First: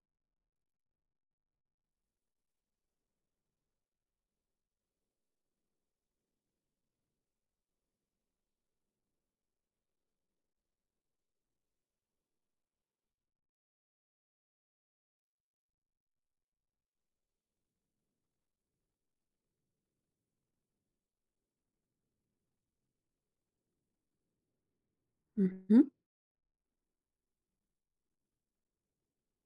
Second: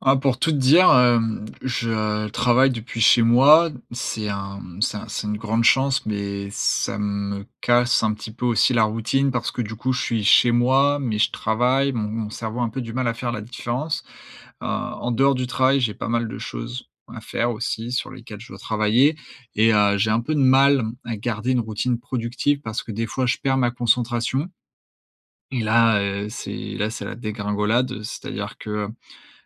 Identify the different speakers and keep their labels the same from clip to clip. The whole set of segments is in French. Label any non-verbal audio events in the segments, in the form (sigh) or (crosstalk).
Speaker 1: Ah, pour tout te dire, hem, je travaille depuis chez moi. C'est un, mmh, c'est un c'est une grande chance, mais ça me casse un petit peu aussi la routine parce que du coup, je suis chez moi, mais je travaille, mon mon cerveau a un peu du mal à faire la différence. Heu, en dehors du travail, j'ai pas mal de choses à faire aussi sur lesquelles je dois travailler et heu, j'ai un peu de mal, m à garder une routine productive, parce que des fois je perds ma concentration.
Speaker 2: Mmh
Speaker 1: Et
Speaker 2: mh.
Speaker 1: là, heu, c'est, là, c'est la dégringolade, heu, c'est-à-dire que,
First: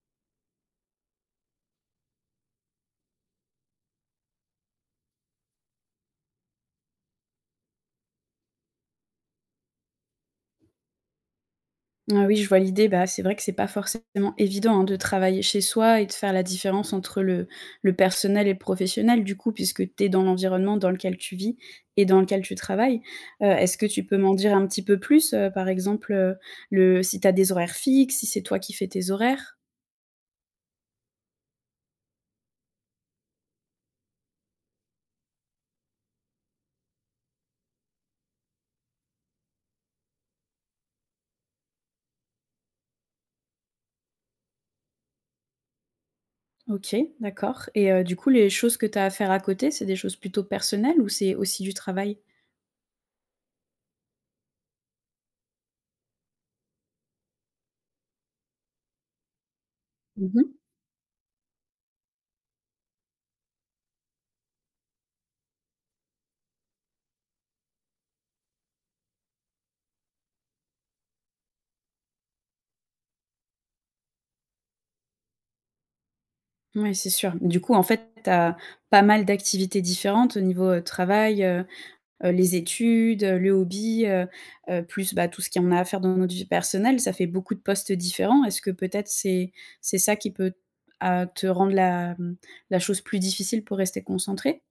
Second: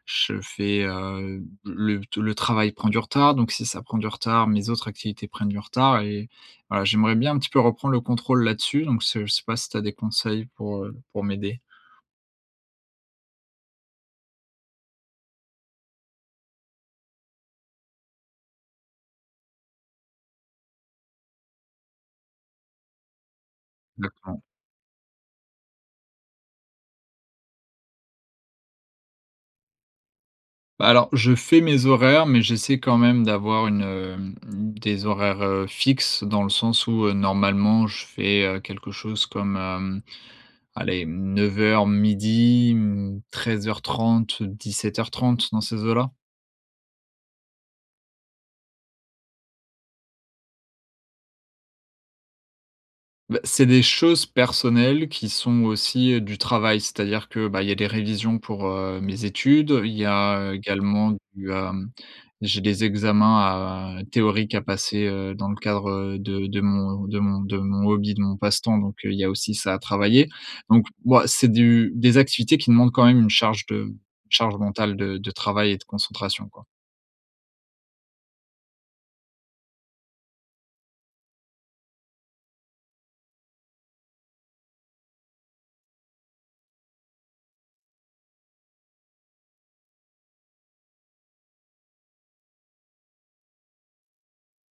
Speaker 1: je fais heu, le t le travail prend du retard, donc si ça prend du retard, mes autres activités prennent du retard et voilà, j'aimerais bien un petit peu reprendre le contrôle là-dessus. Donc, se, je sais pas si tu as des conseils pour, heu, pour m'aider?
Speaker 2: Ah oui, je vois l'idée. Bah, c'est vrai que c'est pas forcément évident, hein, de travailler chez soi et de faire la différence entre le le personnel et le professionnel du coup, puisque tu es dans l'environnement dans lequel tu vis et dans lequel tu travailles. Heu, est-ce que tu peux m'en
Speaker 1: D'accord.
Speaker 2: dire un petit peu plus, heu, par exemple, heu, le si tu as des horaires fixes, si c'est toi qui fais tes horaires?
Speaker 1: Bah alors, je fais mes horaires, mais j'essaie quand même d'avoir une, hem, mmh, des horaires, heu, fixes dans le sens où, heu, normalement, je fais, heu, quelque chose comme, hem, allez, 9:00-12:00, mmh, 13:30-17:30, dans ces eaux-là.
Speaker 2: OK, d'accord. Et, heu, du coup les choses que tu as à faire à côté c'est des choses plutôt personnelles ou c'est aussi du travail?
Speaker 1: Bah, c'est des choses personnelles, qui sont aussi du travail. C'est-à-dire que, bah, il y a des révisions pour, heu, mes études, il y
Speaker 2: Mmh
Speaker 1: a
Speaker 2: mh.
Speaker 1: également du, hem, j'ai des examens à théoriques à passer, heu, dans le cadre, heu, de de mon, heu, de mon de mon hobby, de mon passe-temps, donc, heu, il y a aussi ça à travailler. Donc, bah, c'est du des activités qui demandent quand même une charge de charge mentale, de de travail et de concentration quoi.
Speaker 2: Mouais, c'est sûr, du coup, en fait, tu as pas mal d'activités différentes au niveau, heu, travail, heu, heu, les études, heu, le hobby, heu, heu, plus, bah, tout ce qu'il y en a à faire dans notre vie personnelle, ça fait beaucoup de postes différents. Est-ce que peut-être c'est c'est ça qui peut, à te rendre la, mmh, la chose plus difficile pour rester concentré?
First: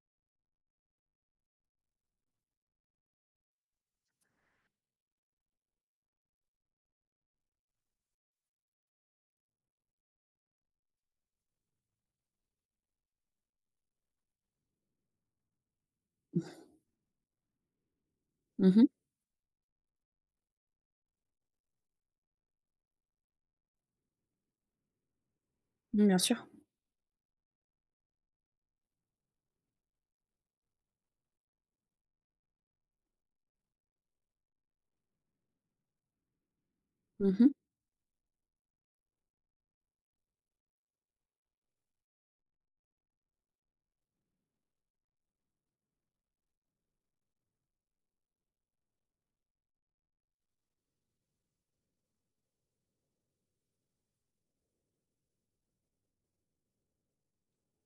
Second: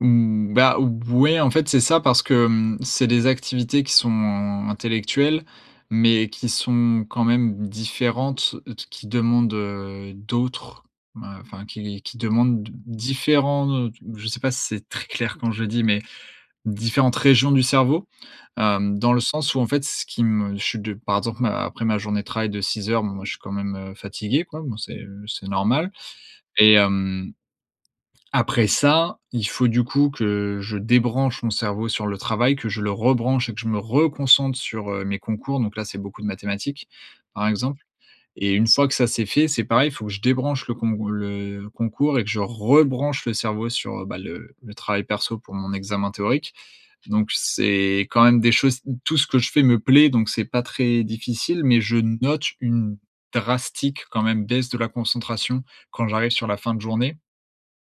Speaker 1: Mmh, bah, ou b ouais, en fait, c'est ça, parce que, mmh, c'est des activités qui sont in intellectuelles, mais qui sont quand même différentes, heu, t qui demandent, heu, d'autres, ben, enfin, qui qui demandent d différents, heu, t je sais pas si c'est très clair quand je le dis, mais
Speaker 2: (chuckles)
Speaker 1: différentes régions du cerveau,
Speaker 2: Mmh mh.
Speaker 1: hem, dans le sens où, en fait, ce qui me je suis de par exemple, ma après ma journée de travail de 6 heures, bon moi, je suis quand même, heu, fatigué, quoi, bon c'est, heu, c'est normal
Speaker 2: Mmh, bien sûr.
Speaker 1: et hem, après ça, il faut du coup, que je débranche mon cerveau sur le travail, que je le rebranche et que je me reconcentre sur, heu, mes concours. Donc là, c'est beaucoup de mathématiques,
Speaker 2: Mmh
Speaker 1: par
Speaker 2: mh.
Speaker 1: exemple et une fois que ça, c'est fait, c'est pareil, il faut que je débranche le cong le concours et que je rebranche le cerveau sur, heu bah, le le travail perso pour mon examen théorique. Donc, c'est quand même des choses tout ce que je fais me plaît, donc c'est pas très difficile, mais je note une drastique, quand même baisse de la concentration quand j'arrive sur la fin de journée.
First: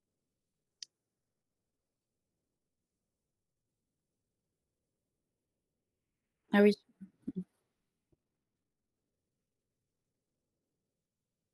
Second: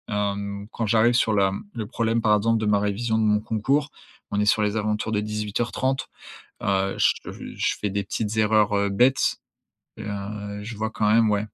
Speaker 1: Hem, quand j'arrive sur la mmh, le problème, par exemple, de ma révision de mon concours, on est sur les alentours de 18:30.
Speaker 2: Ah oui.
Speaker 1: Heu, je f heu, je fais des petites erreurs, heu, bêtes et, heu, je vois quand même ouais,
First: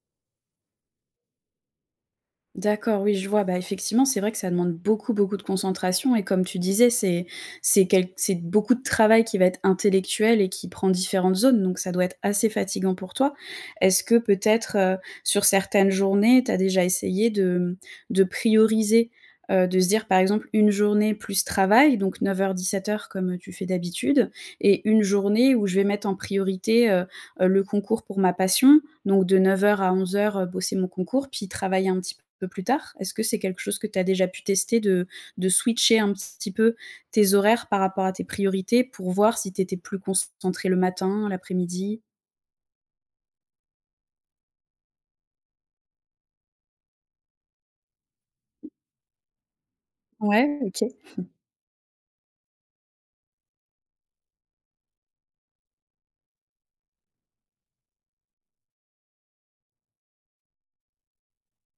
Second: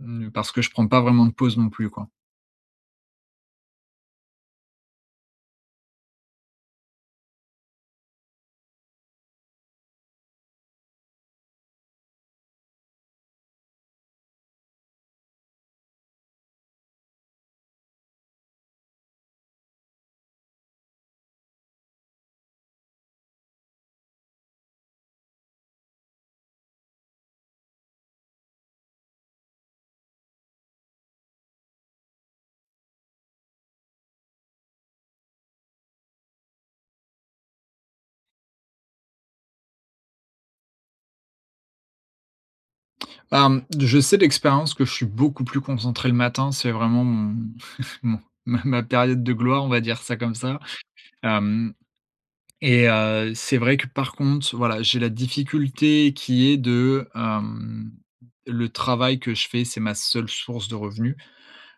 Speaker 1: mmh, parce que je prends pas vraiment de pause non plus, quoi.
Speaker 2: D'accord. Oui, je vois, bah, effectivement, c'est vrai que ça demande beaucoup, beaucoup de concentration et comme tu disais, c'est c'est quelque c'est beaucoup de travail qui va être intellectuel et qui prend différentes zones, donc ça doit être assez fatigant pour toi. Est-ce que peut-être, heu, sur certaines journées, tu as déjà essayé de, mmh, de prioriser, heu, de se dire, par exemple, une journée plus travail, donc 9:00-17:00 comme, heu, tu fais d'habitude et une journée où je vais mettre en priorité, heu, heu, le concours pour ma passion, donc de 9:00 à 11:00, heu, bosser mon concours puis travailler un petit peu plus tard? Est-ce que c'est quelque chose que tu as déjà pu tester de de switcher un petit peu tes horaires par rapport à tes priorités, pour voir si tu étais plus concentré le matin, l'après-midi?
Speaker 1: Bah, mmh, je sais d'expérience que je suis beaucoup plus concentré le matin. C'est vraiment, mon (chuckles) mon ma ma période de gloire, on va dire ça comme ça.
Speaker 2: Ouais, OK. (chuckles)
Speaker 1: Hem. Et, heu, c'est vrai que, par contre, voilà, j'ai la difficulté qui est de, hem, le travail que je fais, c'est ma seule source de revenus.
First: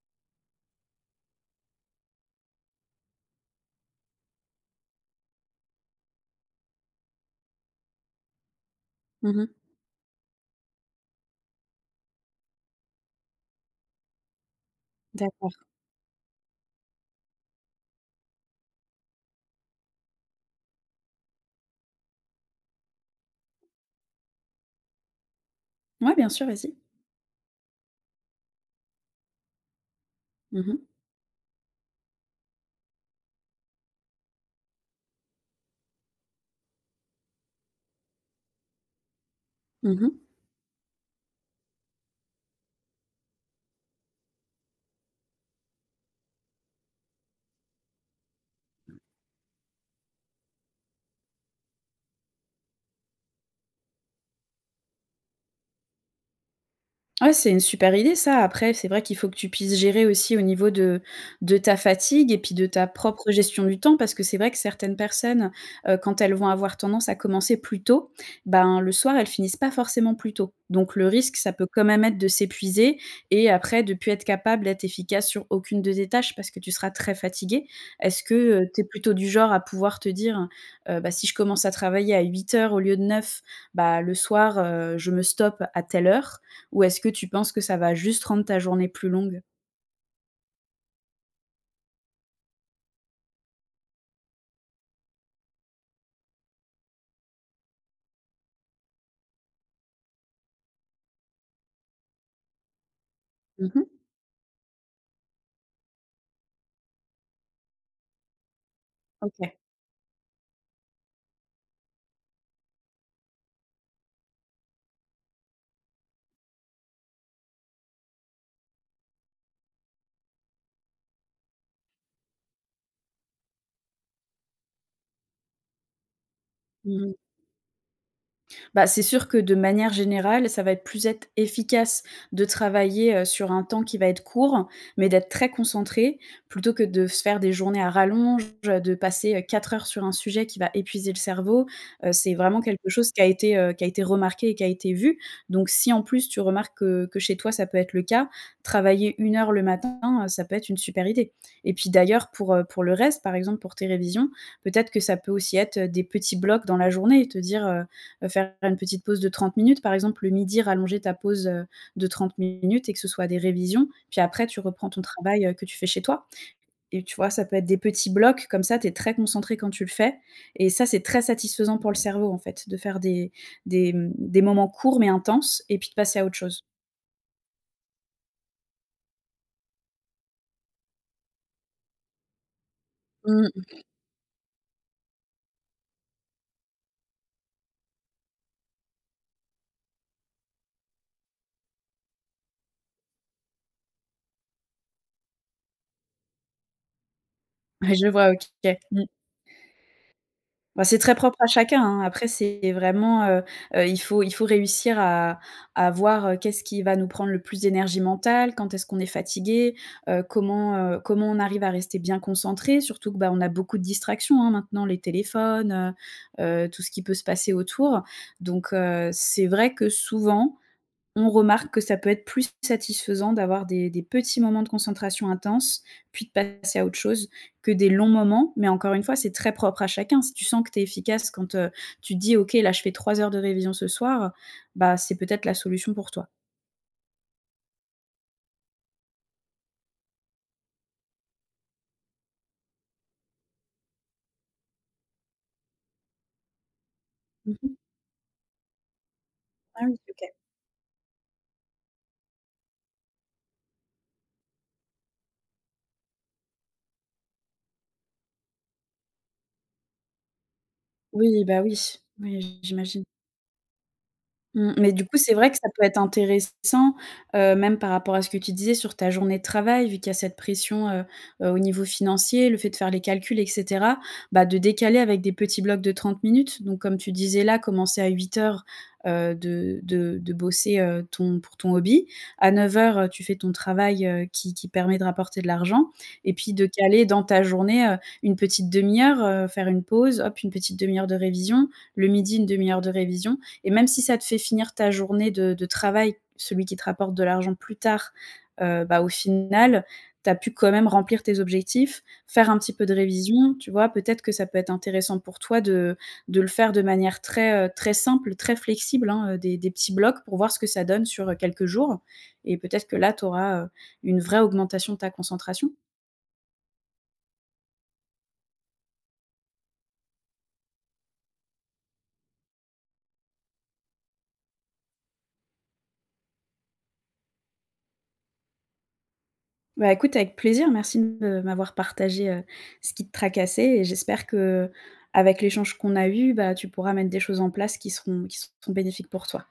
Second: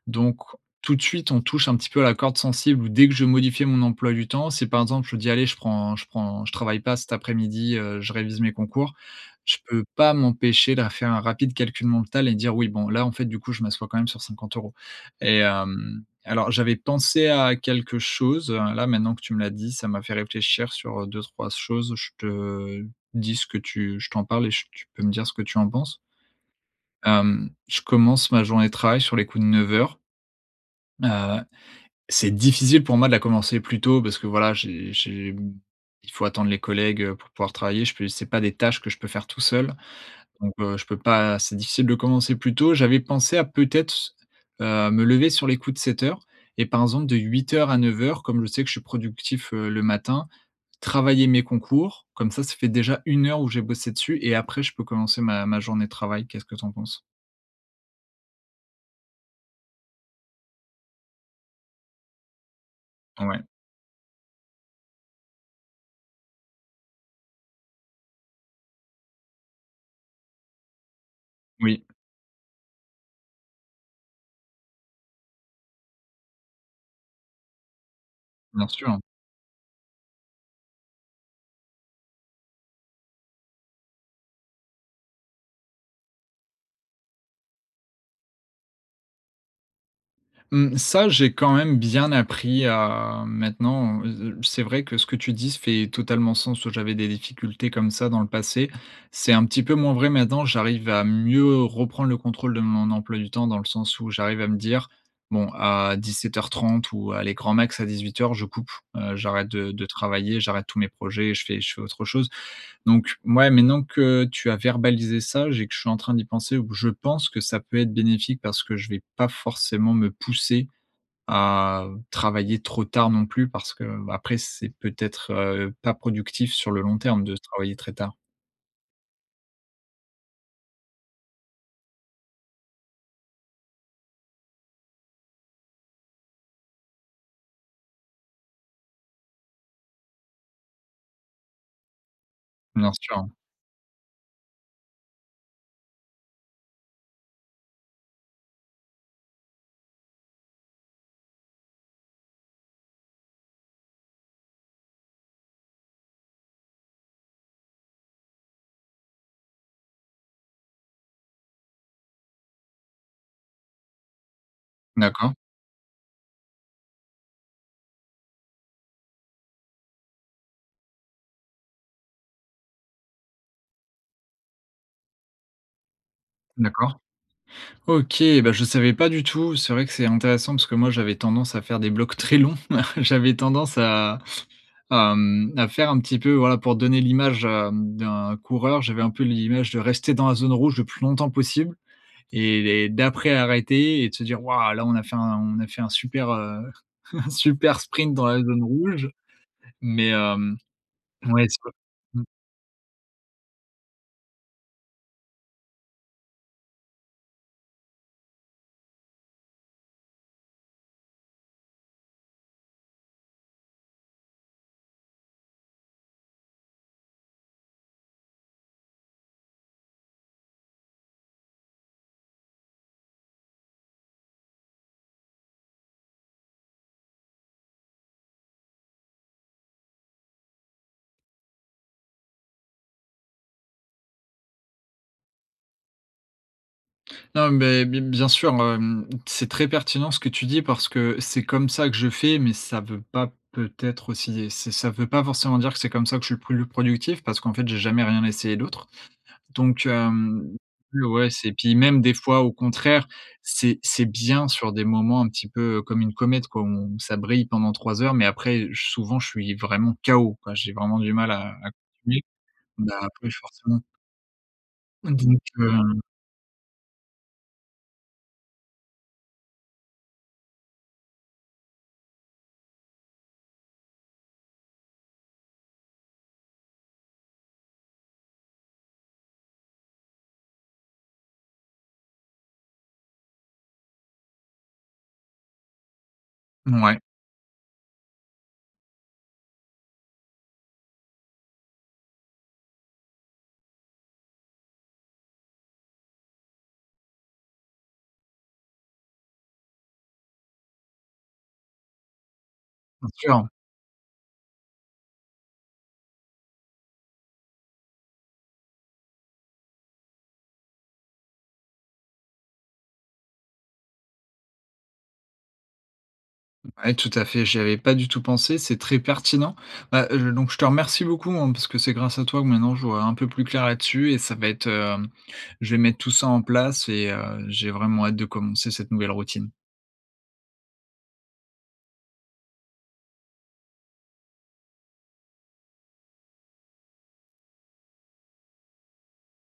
Speaker 1: Donc, tout de suite, on touche un petit peu à la corde sensible où, dès que je vais modifier mon emploi du temps, c'est par exemple, je dis: «Allez, je prends je prends, je travaille pas cet après-midi, heu, je révise mes concours»,
Speaker 2: Mmh mh.
Speaker 1: je peux pas m'empêcher de faire un rapide calcul mental et dire: «Oui, bon, là, en fait, du coup, je m'assois quand même sur 50€» et
Speaker 2: D'accord.
Speaker 1: hem, alors, j'avais pensé à quelque chose, heu, là, maintenant que tu me l'as dit, ça m'a fait réfléchir sur, heu, 2-3 s choses, je te dis ce que tu je t'en parle et j tu peux me dire ce que tu en penses?
Speaker 2: Ouais, bien sûr, vas-y.
Speaker 1: Hem, je commence ma journée de travail sur les coups de 9:00
Speaker 2: Mmh mh.
Speaker 1: heu, c'est difficile pour moi de la commencer plus tôt parce que, voilà, j'ai j'ai, mmh, il faut attendre les collègues, heu, pour pouvoir travailler. Je peux c'est pas des tâches que je peux faire tout seul.
Speaker 2: Mmh mh.
Speaker 1: Donc, heu, je peux pas c'est difficile de commencer plus tôt. J'avais pensé à, peut-être, s heu, me lever sur les coups de 7:00 et par exemple, de 8:00 à 9:00, comme je sais que je suis productif, heu, le matin, travailler mes concours, comme ça, ça fait déjà 1 heure où j'ai bossé dessus et, après, je peux commencer ma ma journée de travail. Qu'est-ce que tu en penses?
Speaker 2: Ah, c'est une super idée, ça. Après, c'est vrai qu'il faut que tu puisses gérer aussi au niveau de de ta fatigue et puis de ta propre
Speaker 1: Ouais.
Speaker 2: gestion du temps parce que c'est vrai que certaines personnes, heu, quand elles vont avoir tendance à commencer plus tôt, ben, le soir, elles finissent pas forcément plus tôt, donc le risque, ça peut
Speaker 1: Oui.
Speaker 2: quand même être de s'épuiser et après, de plus être capable d'être efficace sur aucune de tes tâches parce que tu seras très fatigué. Est-ce que,
Speaker 1: Bien
Speaker 2: heu, tu es
Speaker 1: sûr.
Speaker 2: plutôt du genre à pouvoir te dire, heu: «Bah, si je commence à travailler à 8:00 au lieu de 9, bah, le soir, heu, je me stoppe à telle heure», ou est-ce que tu penses que ça va juste rendre ta journée plus longue?
Speaker 1: Mmh. Ça, j'ai quand même bien appris à, maintenant, heu, heu, c'est vrai que ce que tu dis s fait totalement sens où j'avais des difficultés comme ça dans le passé, c'est un petit peu moins vrai maintenant, j'arrive à mieux reprendre le contrôle de mon emploi du temps dans le
Speaker 2: Mmh mh.
Speaker 1: sens où j'arrive à me dire: «Bon, à 17:30, ou, allez, grand max à 18:00, je coupe, heu, j'arrête
Speaker 2: OK.
Speaker 1: de de travailler, j'arrête tous mes projets, et je fais je fais autre chose». Donc, mouais, maintenant que tu as verbalisé, ça, j'ai que je suis en train d'y penser, ou je pense que ça peut être bénéfique parce que je vais pas forcément me pousser à travailler trop tard non plus parce que, b après, c'est peut-être, heu, pas productif sur le long
Speaker 2: Mmh mh.
Speaker 1: terme de travailler très tard.
Speaker 2: Bah, c'est sûr que de manière générale, ça va être plus être efficace de travailler, heu, sur un temps qui va être court, mais d'être très concentré plutôt que de se faire des journées à rallonge, heu, de passer, heu, 4 heures sur un sujet qui va épuiser le cerveau, heu, c'est vraiment quelque
Speaker 1: Bien
Speaker 2: chose
Speaker 1: sûr,
Speaker 2: qui a
Speaker 1: hein.
Speaker 2: été, heu, qui a été remarqué et qui a été vu, donc, si, en plus, tu remarques que que chez toi, ça peut être le cas, travailler 1 heure le matin, heu, ça peut être une super idée. Et puis, d'ailleurs, pour, heu, pour le reste, par exemple, pour tes révisions, peut-être que ça peut aussi être, heu, des petits blocs dans la journée et te dire, heu, heu, faire une petite pause de 30 minutes, par exemple, le midi, rallonger ta pause, heu, de 30 minutes et que ce soit des révisions, puis, après, tu reprends ton
Speaker 1: D'accord.
Speaker 2: travail, heu, que tu fais chez toi. Et, tu vois, ça peut être des petits blocs comme ça, tu es très concentré quand tu le fais et ça, c'est très satisfaisant pour le cerveau, en fait, de faire des des, mmh, des moments courts mais intenses, et puis de passer à autre chose.
Speaker 1: D'accord. OK, bah, je savais pas du tout. C'est vrai que c'est intéressant parce que moi, j'avais tendance à faire des blocs très longs. (chuckles) J'avais tendance,
Speaker 2: Mmh.
Speaker 1: à à, mmh, à faire un petit peu, voilà, pour donner l'image, hem, d'un coureur, j'avais un peu l'image de rester dans la zone rouge le plus longtemps possible et et d'après, arrêter et de se dire: «Waouh, là, on a fait un on a fait un super, heu, un super
Speaker 2: Ouais, je
Speaker 1: sprint dans
Speaker 2: vois, OK,
Speaker 1: la zone
Speaker 2: mmh.
Speaker 1: rouge», mais, hem,
Speaker 2: Bah, c'est très propre à
Speaker 1: ouais, (unintelligible)
Speaker 2: chacun, hein.
Speaker 1: mmh.
Speaker 2: Après, c'est vraiment, heu, heu, il faut il faut réussir à à voir, heu, qu'est-ce qui va nous prendre le plus d'énergie mentale? Quand est-ce qu'on est fatigué? Heu, comment, heu, comment on arrive à rester bien concentré? Surtout que, bah, on a beaucoup de distractions, hein, maintenant les téléphones, heu, heu, tout ce qui peut se passer autour. Donc, heu, c'est vrai que, souvent, on remarque que ça peut être plus satisfaisant d'avoir des des petits moments de concentration intense puis de passer à autre chose que des longs moments. Mais, encore une fois, c'est très propre à chacun, si tu sens que tu es efficace quand, heu, tu te dis: «OK, là, je fais 3 heures de révision ce soir», bah, c'est peut-être la solution pour toi.
Speaker 1: Ah, mais, bi bien sûr, hem, c'est très pertinent ce que tu dis parce que c'est comme ça que je fais, mais ça veut pas, peut-être aussi et ç ça veut pas forcément dire que c'est comme ça que je suis plus le productif parce qu'en
Speaker 2: Mmh
Speaker 1: fait,
Speaker 2: mh.
Speaker 1: j'ai jamais rien essayé d'autre.
Speaker 2: Ah,
Speaker 1: Donc,
Speaker 2: oui OK.
Speaker 1: hem, l ouais c'est, puis même, des fois, au contraire, c'est c'est bien sur des moments un petit peu, heu, comme une comète, quoi, on ça brille pendant 3 heures, mais, après, heu, ch souvent, je suis vraiment K.O. quoi, j'ai vraiment du mal
Speaker 2: Oui,
Speaker 1: à
Speaker 2: bah,
Speaker 1: à
Speaker 2: oui.
Speaker 1: continuer.
Speaker 2: Ouais, j'i
Speaker 1: Bah,
Speaker 2: j'imagine.
Speaker 1: après ch forcément.
Speaker 2: Mmh, mais du
Speaker 1: Et
Speaker 2: coup, c'est
Speaker 1: donc
Speaker 2: vrai que ça peut être
Speaker 1: heu
Speaker 2: intéressant, heu, même par rapport à ce que tu disais sur ta journée de travail vu qu'il y a cette pression, heu, heu, au niveau financier, le fait de faire les calculs, et cetera, bah, de décaler avec des petits blocs de 30 minutes. Donc, comme tu disais là, commencer à 8:00, heu, de de de bosser, heu, ton pour ton hobby, à 9:00, heu, tu fais ton travail, heu, qui qui permet de rapporter de l'argent et puis de
Speaker 1: Mouais.
Speaker 2: caler dans ta journée, heu, une petite 1/2 heure, heu, faire une pause, hop! Une petite 1/2 heure de révision. Le midi, 1/2 heure de révisions. Et même si ça te fait finir ta journée de de travail- celui qui te rapporte de l'argent- plus tard, heu, bah, au final, tu as pu quand même remplir tes objectifs. Faire un petit peu de
Speaker 1: Bien sûr.
Speaker 2: révisions, tu vois, peut-être que ça peut être intéressant pour toi de de le faire de manière très, heu, très simple, très flexible, hein? Heu, des des petits blocs pour voir ce que ça donne sur, heu, quelques jours et peut-être que là, tu auras, heu, une vraie augmentation de ta concentration.
Speaker 1: Ouais. Tout à fait, j'y avais pas du tout pensé, c'est très pertinent. Bah, heu, je donc je te remercie beaucoup, hein, parce que c'est grâce à toi que maintenant je vois un peu plus clair là-dessus. Et ça va être, hem je vais mettre tout ça en place et, heu, j'ai vraiment hâte de commencer cette nouvelle routine.
Speaker 2: Bah, écoute avec plaisir. Merci de m'avoir partagé, heu, ce qui te tracassait et j'espère qu'avec l'échange qu'on a eu, bah, tu pourras mettre des choses en place qui seront qui seront bénéfiques pour toi.